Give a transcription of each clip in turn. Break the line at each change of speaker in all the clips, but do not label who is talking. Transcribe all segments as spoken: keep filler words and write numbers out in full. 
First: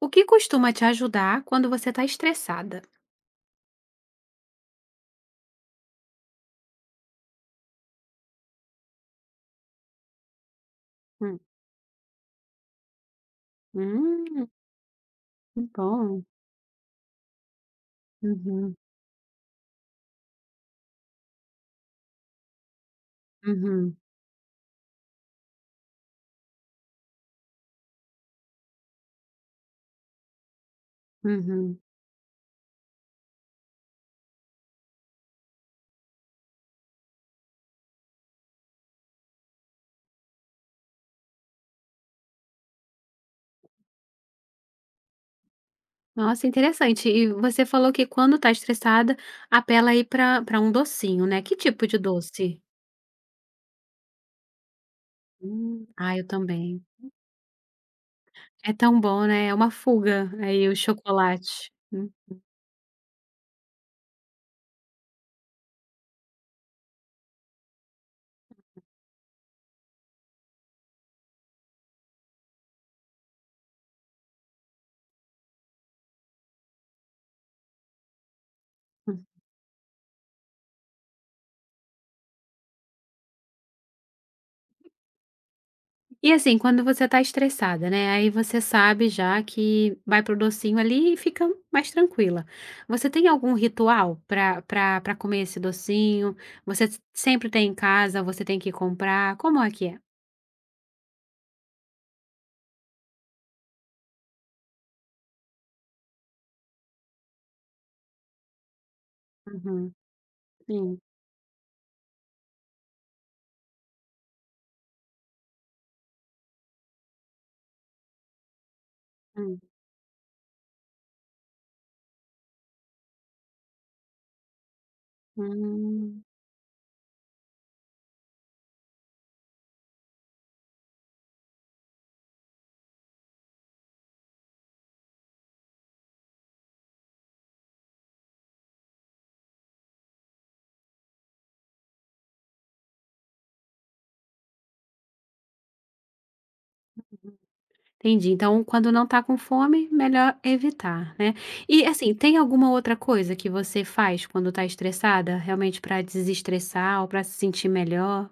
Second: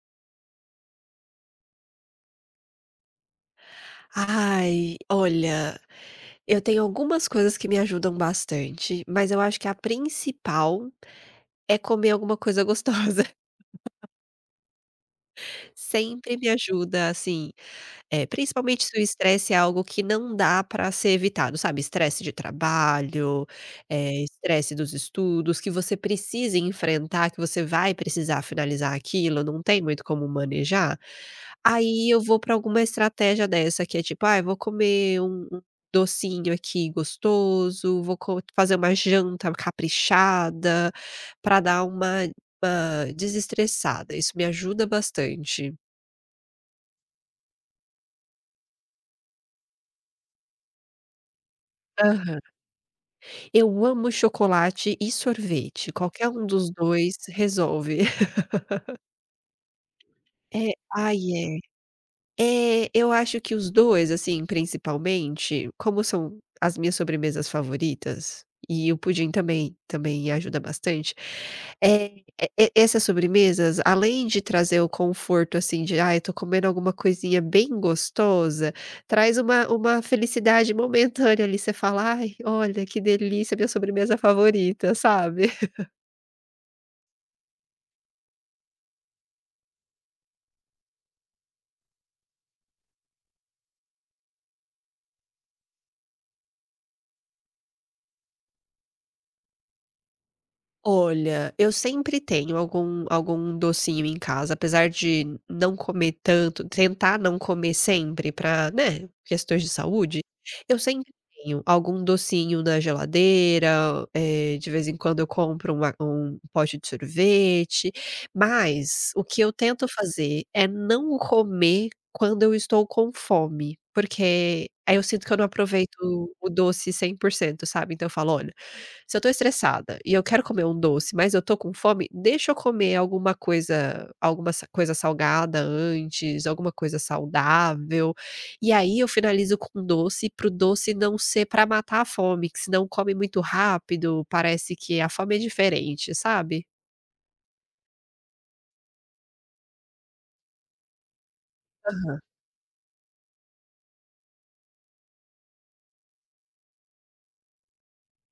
O que costuma te ajudar quando você está estressada?
Ai, olha, eu tenho algumas coisas que me ajudam bastante, mas eu acho que a principal
Hum,
é comer alguma coisa gostosa.
hum, que bom.
Sempre me ajuda, assim, eh,
Uhum,
principalmente se o estresse é algo que não dá para ser evitado, sabe, estresse de trabalho,
uhum,
eh, estresse dos estudos, que você precisa enfrentar, que você vai precisar finalizar aquilo, não tem muito como manejar,
uhum.
aí eu vou para alguma estratégia dessa que é tipo: "Ai, vou comer um um docinho aqui gostoso, vou co fazer uma janta caprichada", para dar uma uma desestressada, isso me ajuda bastante.
Nossa, interessante. E você falou que quando está estressada, apela aí para para um docinho, né. Que tipo de
Aham.
doce?
Eu amo chocolate e
Hum.
sorvete,
Ah, eu
qualquer um dos
também.
dois resolve.
É tão bom, né, é uma fuga, aí
É,
o
ai
chocolate. Uhum. Uhum.
é. É, eu acho que os dois, assim, principalmente, como são as minhas sobremesas favoritas, e o pudim também também ajuda bastante, eh, e e essas sobremesas, além de trazer o conforto, assim, de: "Ai, eu tô comendo alguma coisinha bem gostosa",
Hum.
traz uma uma felicidade momentânea ali, você fala: "Ai, olha que delícia, minha sobremesa favorita", sabe?
E assim, quando você tá estressada, né, aí você sabe já que vai pro docinho ali e fica mais tranquila. Você tem algum ritual pra pra pra comer esse docinho? Você s sempre tem em casa, você tem que comprar, como é que é?
Olha, eu sempre tenho algum algum docinho em casa, apesar de não comer tanto, tentar não comer sempre para, né, questões de
Uhum,
saúde, eu
sim,
sempre tenho algum docinho na geladeira, eh, de vez em quando eu compro uma um pote de sorvete, mas o que eu
hum,
tento fazer é não comer quando eu estou com fome, porque aí eu sinto que eu não aproveito
hum,
o doce cem por cento, sabe. Então eu falo: "Olha". Se eu tô estressada e eu quero comer um doce, mas eu tô com fome, deixa eu comer alguma coisa alguma sa coisa salgada antes, alguma coisa saudável, e aí eu finalizo com um doce, para o doce não ser pra matar a fome, que senão come muito rápido, parece que a fome é diferente, sabe?
entendi. Então quando não tá com fome, melhor evitar, né. E assim,
Aham.
tem alguma outra coisa que você faz quando tá estressada, realmente pra desestressar ou pra se sentir melhor?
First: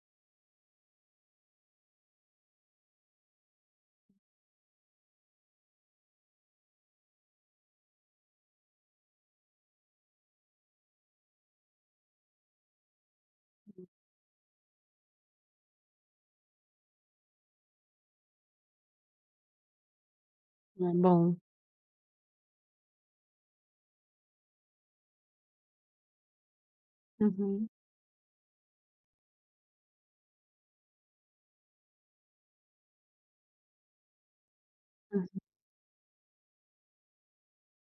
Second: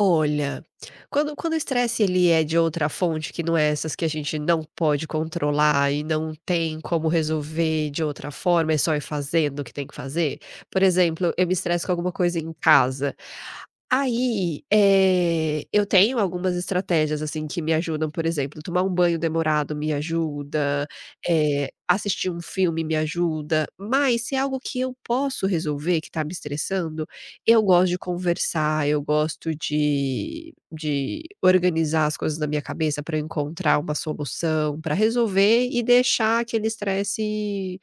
Olha, quando quando o estresse ele é de outra fonte que não é essas, que a gente não pode controlar e não tem como resolver de outra forma, é só ir fazendo o que tem que fazer, por exemplo, eu me estresso com alguma coisa em casa, aí, eh, eu tenho algumas estratégias, assim, que me ajudam, por exemplo, tomar um banho demorado me ajuda,
É bom.
eh, assistir um filme me ajuda, mas se é algo que eu posso resolver que tá me estressando, eu
Uhum.
gosto de conversar, eu gosto de de organizar as coisas na minha cabeça para encontrar uma solução, para resolver e deixar aquele estresse,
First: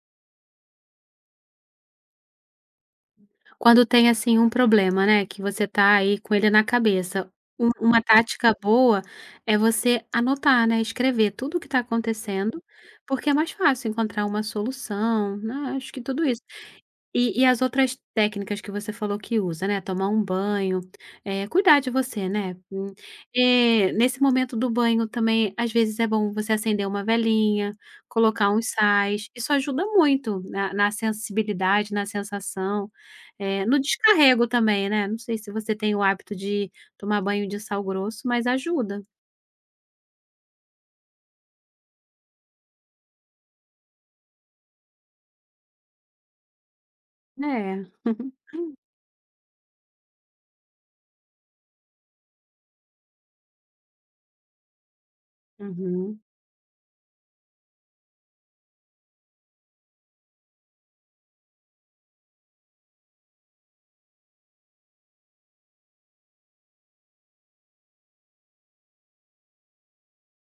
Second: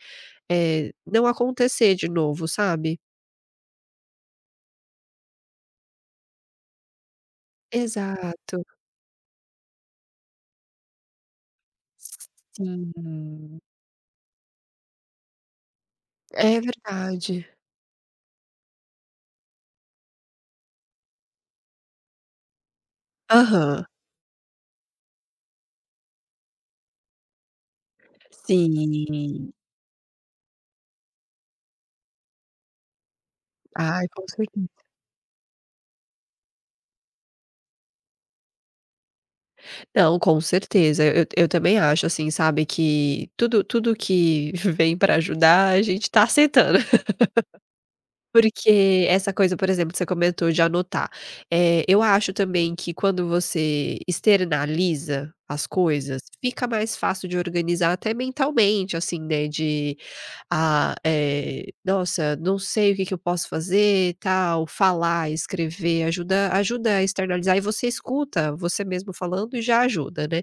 eh, não acontecer de novo, sabe?
Quando tem, assim, um problema, né, que você tá aí com ele na cabeça, um uma tática
Exato.
boa é você anotar, né, escrever tudo o que está acontecendo,
Sim,
porque é mais fácil encontrar uma solução, né, acho que tudo isso.
é
E e
verdade.
as outras técnicas que você falou que usa, né, tomar um banho, eh, cuidar de você, né. Hum,
Aham.
eh, nesse momento do banho também, às vezes, é bom você acender uma velinha, colocar uns sais, isso
Sim.
ajuda muito na na sensibilidade, na sensação, eh, no
Ai, com
descarrego
certeza.
também, né, não sei se você tem o hábito de tomar banho de sal grosso, mas ajuda.
Não, com certeza. Eu eu também acho, assim, sabe, que tudo tudo que vem para ajudar, a gente tá aceitando.
Né?
Porque essa coisa, por exemplo, que você comentou de anotar, eh, eu acho também que quando você externaliza as
Uhum,
coisas, fica mais fácil de organizar até mentalmente, assim, né, de ah, eh, "Nossa, não sei o que que eu posso fazer", tal, falar, escrever, ajuda ajuda a externalizar e você escuta você mesmo falando e já ajuda, né.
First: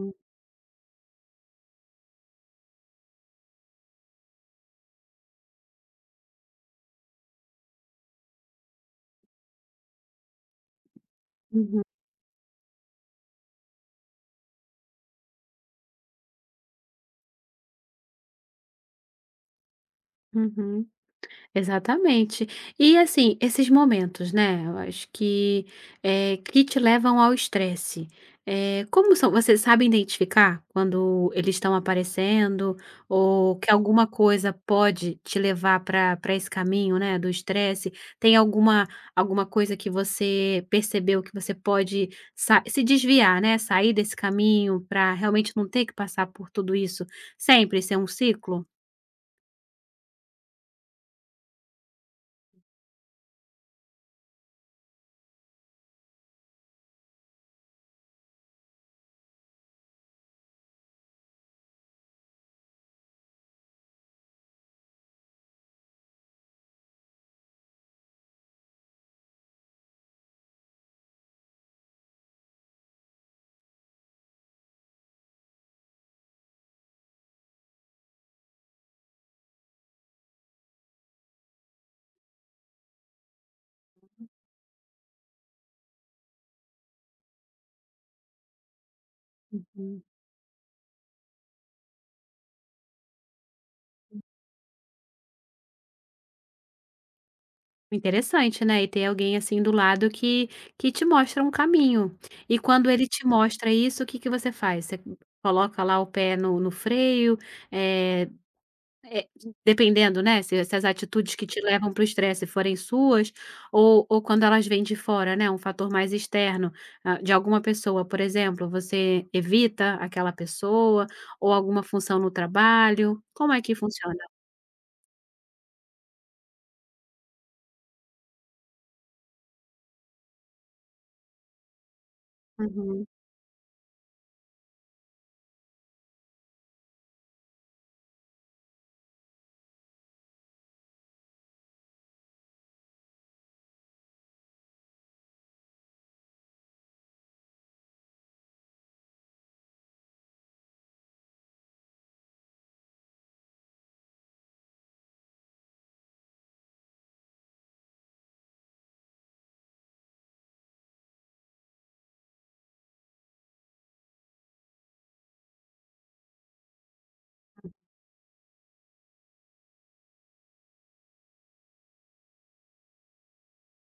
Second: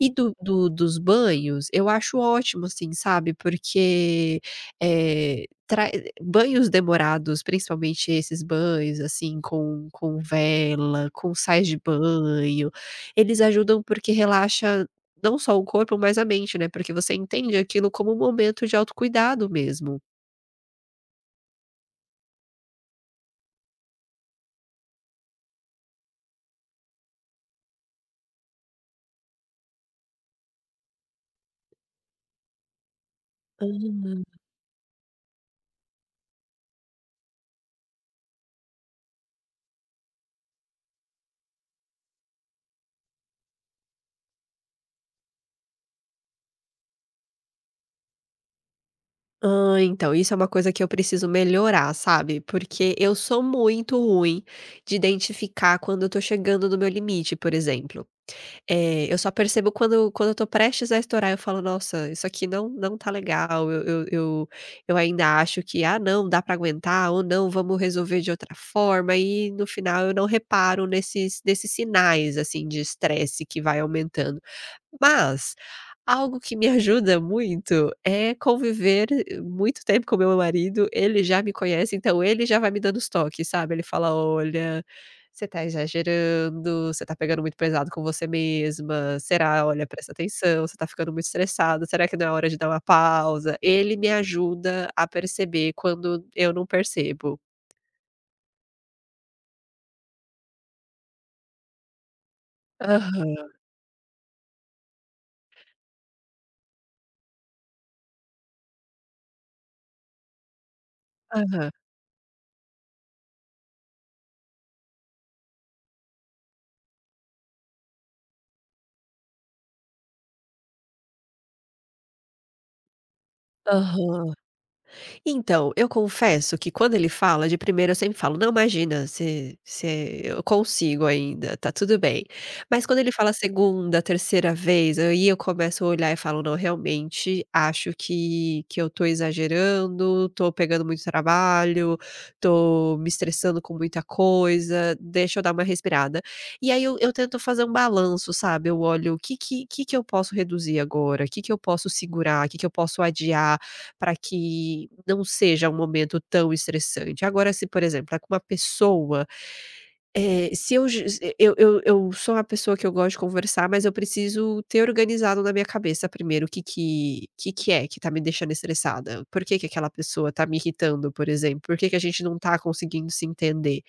E do do dos banhos, eu acho ótimo, assim, sabe, porque, eh, tra eh, banhos demorados, principalmente esses banhos, assim, com com vela, com sais de
uhum,
banho, eles ajudam porque relaxa não só o corpo, mas a mente, né, porque você entende aquilo como um momento de autocuidado mesmo.
uhum. Exatamente. E assim, esses momentos, né, eu acho que, eh, que te levam ao estresse, eh, como são? Você sabe identificar quando eles estão aparecendo ou
Hã.
que alguma coisa pode te levar para para esse caminho, né, do estresse? Tem alguma alguma coisa que você percebeu que você pode sa se desviar, né, sair desse caminho para realmente não ter que passar por tudo isso sempre, ser um ciclo?
Hã, então, isso é uma coisa que eu preciso melhorar, sabe, porque eu sou muito ruim de identificar quando eu tô chegando no meu limite, por exemplo. É, eu só percebo quando quando eu tô prestes a estourar, eu falo: "Nossa, isso aqui não não tá legal, eu eu eu eu ainda acho que, ah, não, dá pra aguentar, ou não, vamos resolver de outra forma", e no final eu não reparo nesses nesses sinais, assim, de estresse que vai aumentando. Mas, algo que me ajuda muito é conviver eh, muito tempo com o meu marido, ele já me conhece, então ele já vai me dando os toques, sabe. Ele fala: "Olha, você tá exagerando, você tá pegando muito pesado com você mesma, será? Olha, presta atenção, você tá ficando muito estressada, será que não é hora de dar uma pausa?". Ele me ajuda a perceber quando eu não percebo.
Interessante, né, e ter alguém, assim, do lado que que te mostra um caminho. E quando ele te
Aham,
mostra isso, o que que você faz? Você coloca lá o pé no no freio, eh eh, dependendo, né, se se as atitudes que te
aham,
levam para o estresse forem suas, ou ou quando elas vêm de fora, né, um fator mais externo, ah, de alguma pessoa, por exemplo, você evita aquela pessoa, ou alguma função no trabalho, como é que funciona?
aham. Então, eu confesso que quando ele fala, de primeira eu sempre falo: "Não, imagina, se se eu consigo ainda, tá tudo bem". Mas quando
Uhum,
ele fala segunda, terceira vez, aí eu começo a olhar e falo: "Não, realmente acho que que eu tô exagerando, tô pegando muito trabalho, tô me estressando com muita coisa, deixa eu dar uma respirada". E aí eu eu tento fazer um balanço, sabe, eu olho: "O que que que que eu posso reduzir agora? O que que eu posso segurar? O que que eu posso adiar?", para que não seja um momento tão estressante. Agora, se, por exemplo, é com uma pessoa, eh, se eu j se eu eu eu sou uma pessoa que eu gosto de conversar, mas eu preciso ter organizado na minha cabeça primeiro o que que que que é que tá me deixando estressada. Por que que aquela pessoa tá me irritando, por exemplo? Por que que a gente não tá conseguindo se entender?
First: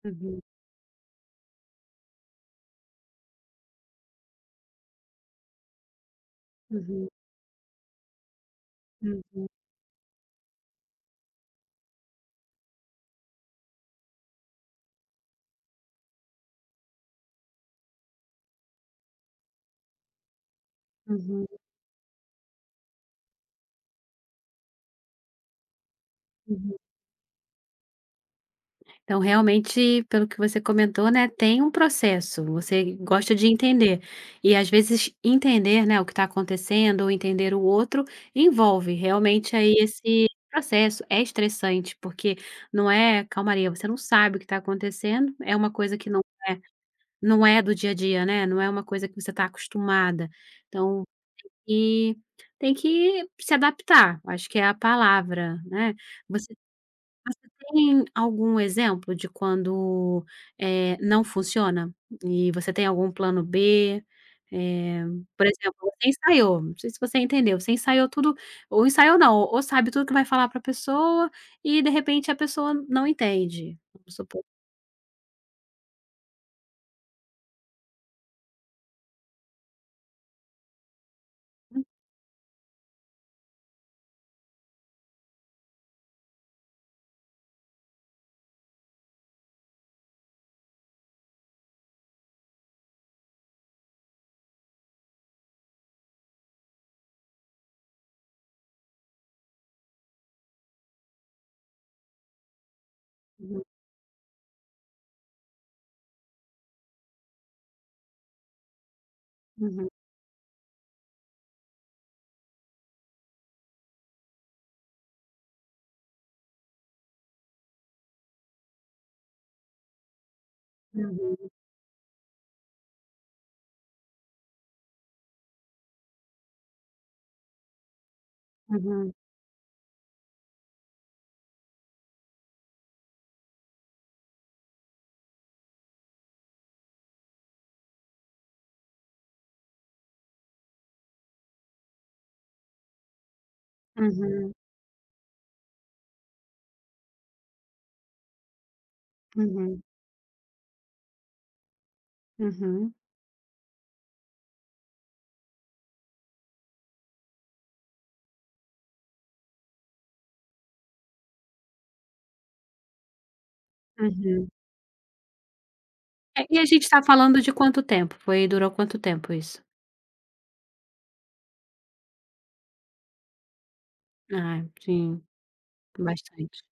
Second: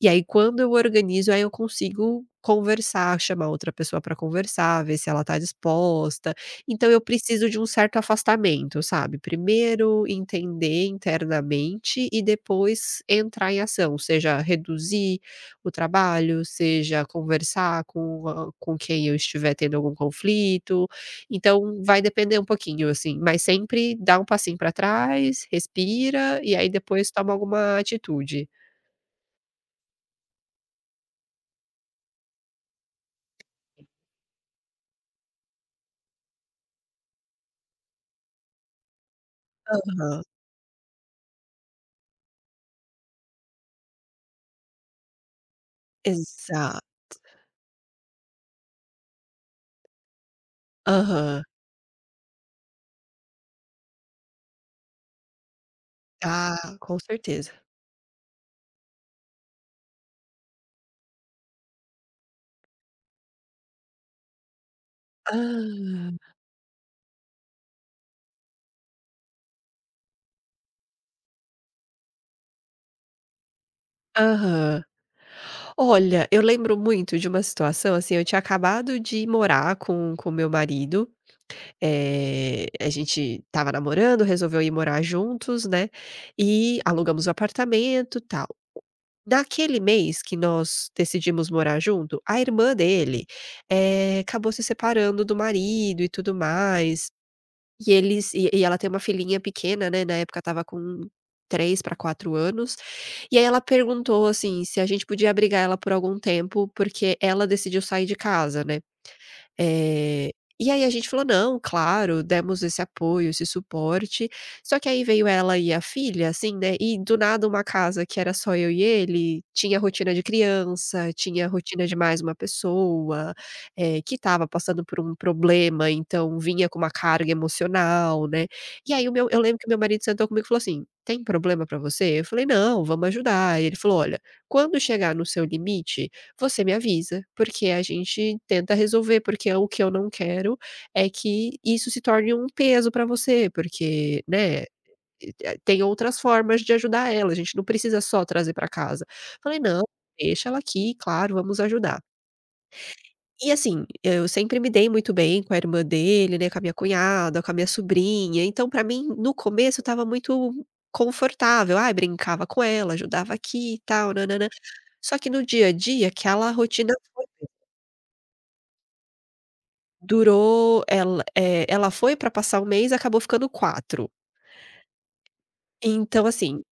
E aí,
uhum,
quando eu organizo, aí eu consigo conversar, chamar outra pessoa para conversar, ver se ela tá disposta. Então eu
uhum,
preciso de um certo afastamento, sabe.
uhum, uhum,
Primeiro entender internamente e depois entrar em ação, seja reduzir o trabalho, seja conversar com a com quem eu estiver tendo algum conflito.
uhum,
Então vai depender um pouquinho, assim, mas sempre dá um passinho para trás, respira e aí
uhum.
depois toma alguma atitude.
Então, realmente, pelo que você comentou, né, tem um processo, você gosta de entender. E às vezes entender, né, o que está acontecendo ou entender o outro envolve realmente aí
Aham,
esse processo. É estressante, porque não é calmaria, você não sabe o que está acontecendo, é uma coisa que não,
exa
não é do dia a dia, né? Não é uma coisa que você está acostumada. Então,
aham.
e tem que se adaptar, acho que é a palavra, né? Você
Ah, com
você
certeza.
tem algum exemplo de quando, eh, não funciona? E você tem algum plano B? Eh, por exemplo, você
Ah.
ensaiou, não sei se você entendeu, você ensaiou tudo ou ensaiou não, ou sabe tudo que vai falar para a pessoa e de repente a pessoa não entende, vamos supor.
Aham. Olha, eu lembro muito de uma situação, assim, eu tinha acabado de morar com com meu marido,
Hum.
eh, a gente estava namorando, resolveu ir morar juntos, né, e alugamos o apartamento, tal. Naquele mês que nós decidimos morar junto, a irmã dele, eh, acabou se separando do marido e tudo mais, e eles e e ela tem uma filhinha pequena, né, na época estava com três para quatro anos, e aí ela
Uhum,
perguntou, assim, se a gente podia abrigar ela por algum tempo, porque ela decidiu sair de casa, né. Eh, e aí a gente falou: "Não, claro", demos esse apoio, esse suporte, só que aí veio ela e a filha, assim, né, e do nada uma casa que era só eu e ele, tinha rotina de criança,
uhum,
tinha rotina de mais uma pessoa, eh, que estava passando por um problema, então vinha com uma carga emocional, né. E aí
uhum,
o meu eu lembro que meu marido sentou comigo e falou assim: "Tem problema pra você?". Eu falei: "Não, vamos ajudar". E ele falou: "Olha, quando chegar no seu limite você me avisa, porque a gente tenta resolver, porque é o que eu não quero é que isso se torne um peso para você,
uhum,
porque,
uhum,
né, eh, tem outras formas de ajudar ela, a gente não precisa só trazer para casa". Falei:
uhum,
"Não, deixa ela aqui, claro, vamos ajudar".
uhum,
E assim, eu sempre me dei muito bem com a irmã dele, né, com a minha cunhada, com a minha sobrinha, então para mim, no começo, estava muito confortável, ai brincava com ela, ajudava aqui e tal,
uhum.
nã-nã-nã. Só que no dia a dia,
É,
aquela
e a gente
rotina.
tá falando de quanto tempo? Foi durou quanto tempo isso?
Durou, ela eh, ela foi pra passar um mês, acabou ficando quatro.
Ah, sim,
Então
bastante.
assim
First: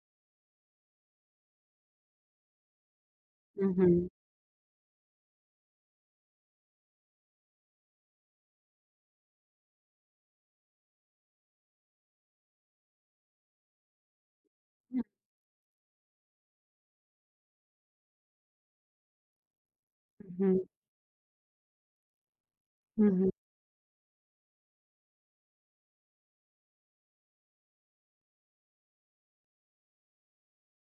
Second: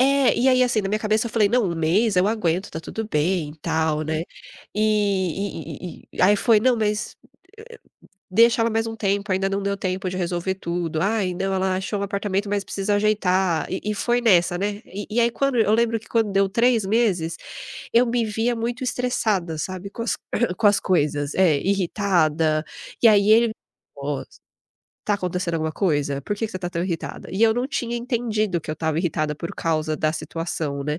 é, e aí assim, na minha cabeça eu falei: "Não, um mês eu aguento, tá tudo bem e tal,
Uhum.
né". E e e e aí foi: "Não, mas deixa ela mais um tempo, ainda não deu tempo de resolver tudo". "Ai, não, ela achou um apartamento, mas precisa ajeitar". E e foi nessa, né. E e aí quando eu lembro, que quando deu três meses, eu me via muito estressada, sabe, com as com
Uhum,
as coisas, é, irritada, e
uhum,
aí ele "Tá acontecendo alguma coisa? Por que que você tá tão irritada?". E eu não tinha entendido que eu estava irritada por causa da situação, né.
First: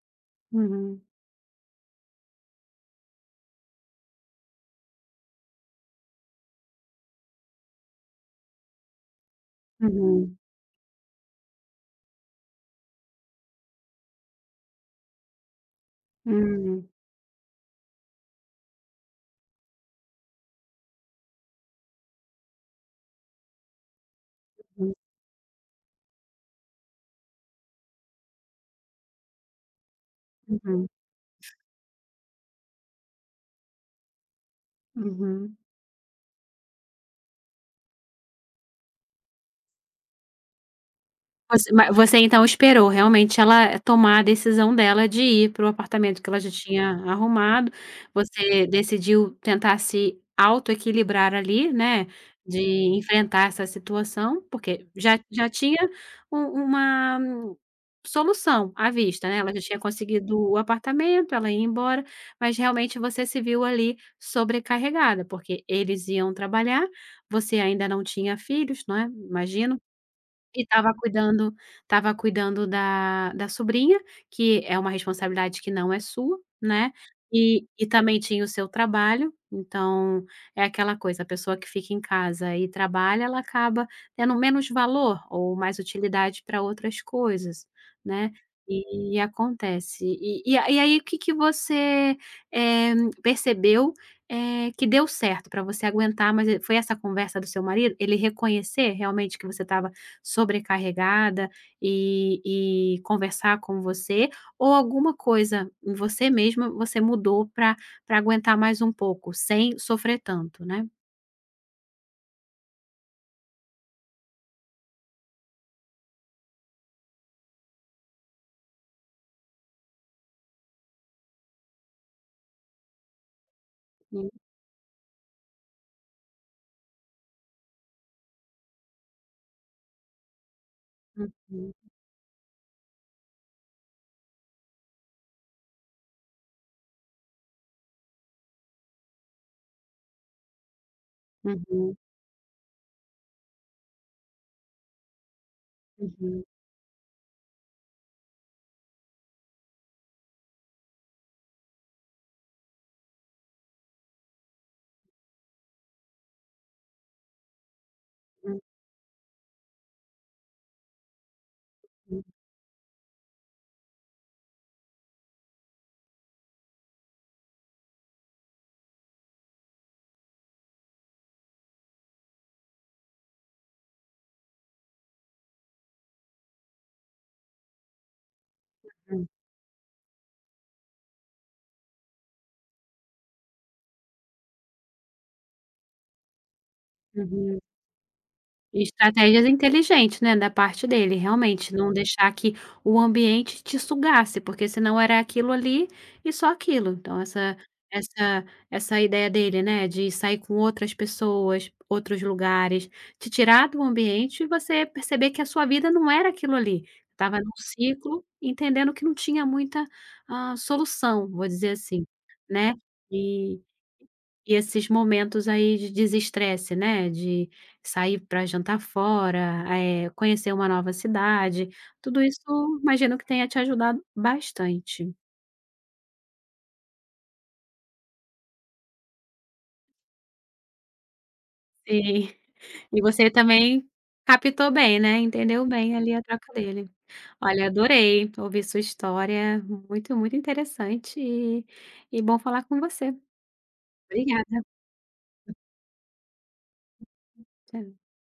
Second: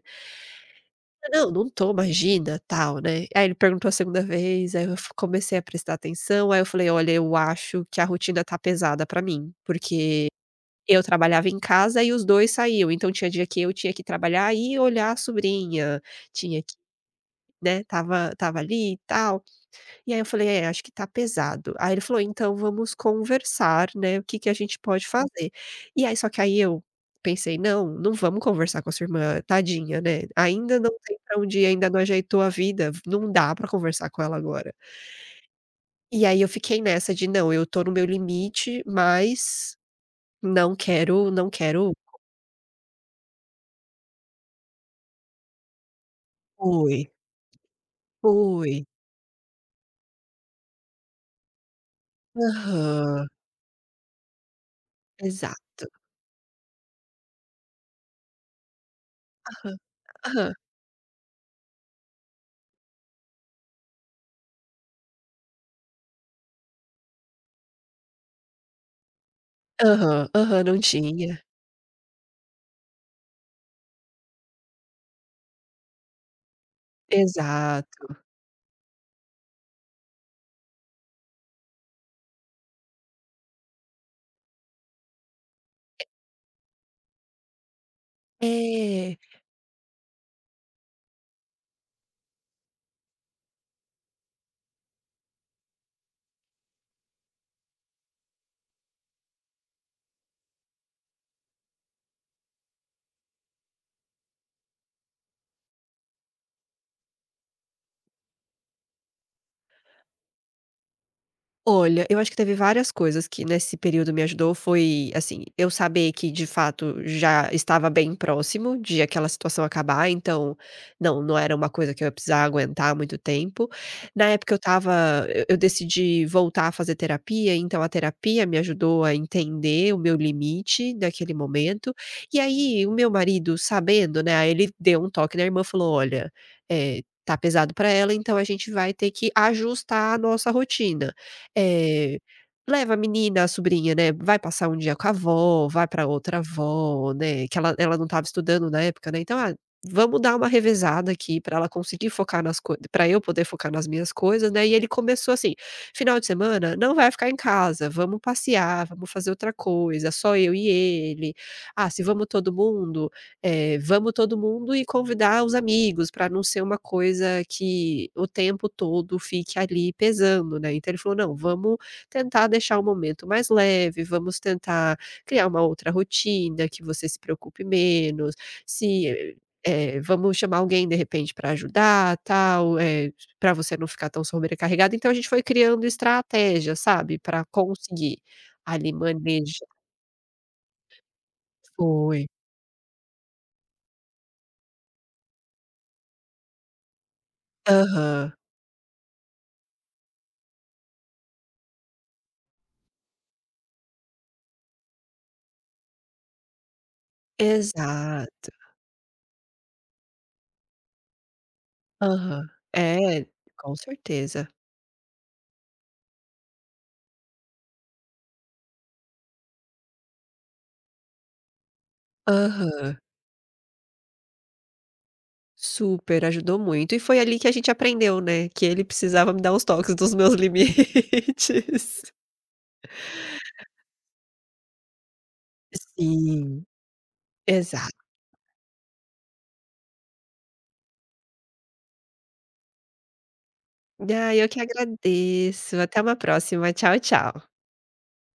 uhum,
"Não, não tô, imagina", tal, né. Aí ele perguntou a segunda vez, aí eu f comecei a prestar atenção, aí eu falei: "Olha, eu acho que a rotina tá pesada pra mim, porque
uhum,
eu trabalhava em casa e os dois saíam, então tinha dia que eu tinha que trabalhar e olhar a sobrinha, tinha que,
uhum,
né, tava, tava ali e tal". E aí eu falei: "É, acho que tá pesado". Aí ele falou: "Então vamos conversar, né, o que que a gente
uhum,
pode fazer". E aí só que aí eu pensei: "Não, não vamos conversar com a sua irmã, tadinha, né, ainda
uhum,
não tem pra onde ir, ainda não ajeitou a vida, não dá pra conversar com ela agora".
uhum.
E aí eu fiquei nessa de: "Não, eu tô no meu limite, mas não quero, não
Você ma
quero".
você então esperou realmente ela tomar a decisão dela de ir para o apartamento que ela já tinha
Oi.
arrumado, você
Oi.
decidiu tentar se autoequilibrar ali, né, de
Aham,
enfrentar essa situação, porque já já tinha
exato.
u uma solução à vista, né, ela já
Aham,
tinha conseguido
aham,
o apartamento, ela ia embora, mas realmente você se viu ali sobrecarregada, porque eles iam trabalhar, você ainda não tinha filhos, não é, imagino,
aham,
e
aham, não
estava
tinha.
cuidando estava cuidando da da sobrinha, que é uma responsabilidade que não é sua, né, e e também
Exato.
tinha o seu trabalho, então é aquela coisa, a pessoa que fica em casa e trabalha, ela acaba tendo menos valor ou mais utilidade para outras coisas, né, e
É.
e acontece. E e a e aí o que que você, eh, percebeu, eh, que deu certo para você aguentar, mas e foi essa conversa do seu marido? Ele reconhecer realmente que você estava sobrecarregada e e conversar com você, ou alguma coisa em você mesma você mudou para para aguentar mais um pouco, sem sofrer tanto, né.
Olha, eu acho que teve várias coisas que nesse período me ajudou, foi, assim, eu saber que de fato já estava bem próximo de aquela situação acabar, então, não, não era uma coisa que eu ia precisar aguentar muito tempo. Na
Uhum,
época eu estava eu eu decidi voltar a fazer terapia, então a terapia me ajudou a entender o meu limite naquele momento, e aí o meu marido sabendo, né, aí ele deu um toque na irmã, e falou: "Olha, eh, tá pesado para ela, então a gente vai ter que ajustar a nossa rotina.
uhum,
Eh, Leva a menina, a sobrinha, né, vai passar um dia com a avó, vai para outra
uhum,
avó, né, que ela ela não estava estudando na época, né, então: "Ah, vamos dar uma revezada aqui para ela conseguir focar nas coisas, para eu poder focar nas minhas coisas", né, e ele começou assim: "Final de semana não vai ficar em casa, vamos
uhum,
passear, vamos fazer outra coisa, só eu e ele. Ah, se vamos todo mundo, eh, vamos todo mundo e convidar os amigos para não ser uma coisa que o tempo todo fique ali pesando, né. Então ele falou: "Não, vamos tentar deixar o momento mais leve, vamos tentar criar uma outra rotina que você se preocupe menos, se
uhum,
eh, eh, vamos chamar alguém de repente para ajudar, tal, eh, para você não ficar tão sobrecarregada". Então a gente foi criando estratégia, sabe, para
uhum.
conseguir ali
Estratégias
manejar.
inteligentes, né, da parte dele, realmente, não
Foi.
deixar que o ambiente te sugasse, porque senão era aquilo ali e só aquilo. Então essa
Aham.
essa essa ideia dele, né, de sair com outras pessoas, outros lugares, te tirar do ambiente e você perceber que a sua vida não era aquilo ali, estava num ciclo,
Exato.
entendendo que não tinha muita, hã, solução, vou dizer assim,
Aham.
né.
É, com certeza.
E esses momentos aí de desestresse, né, de sair para jantar fora, eh, conhecer uma nova cidade, tudo isso
Aham.
imagino que tenha te ajudado bastante.
Super, ajudou muito. E foi ali que a gente aprendeu, né, que ele precisava me dar uns toques dos meus limites.
Sim. E você também captou bem, né, entendeu bem ali a troca
Sim,
dele. Olha,
exato.
adorei ouvir sua história, muito, muito interessante e e bom falar com você.
Ah,
Obrigada.
eu que agradeço. Até uma próxima. Tchau, tchau.
Tchau.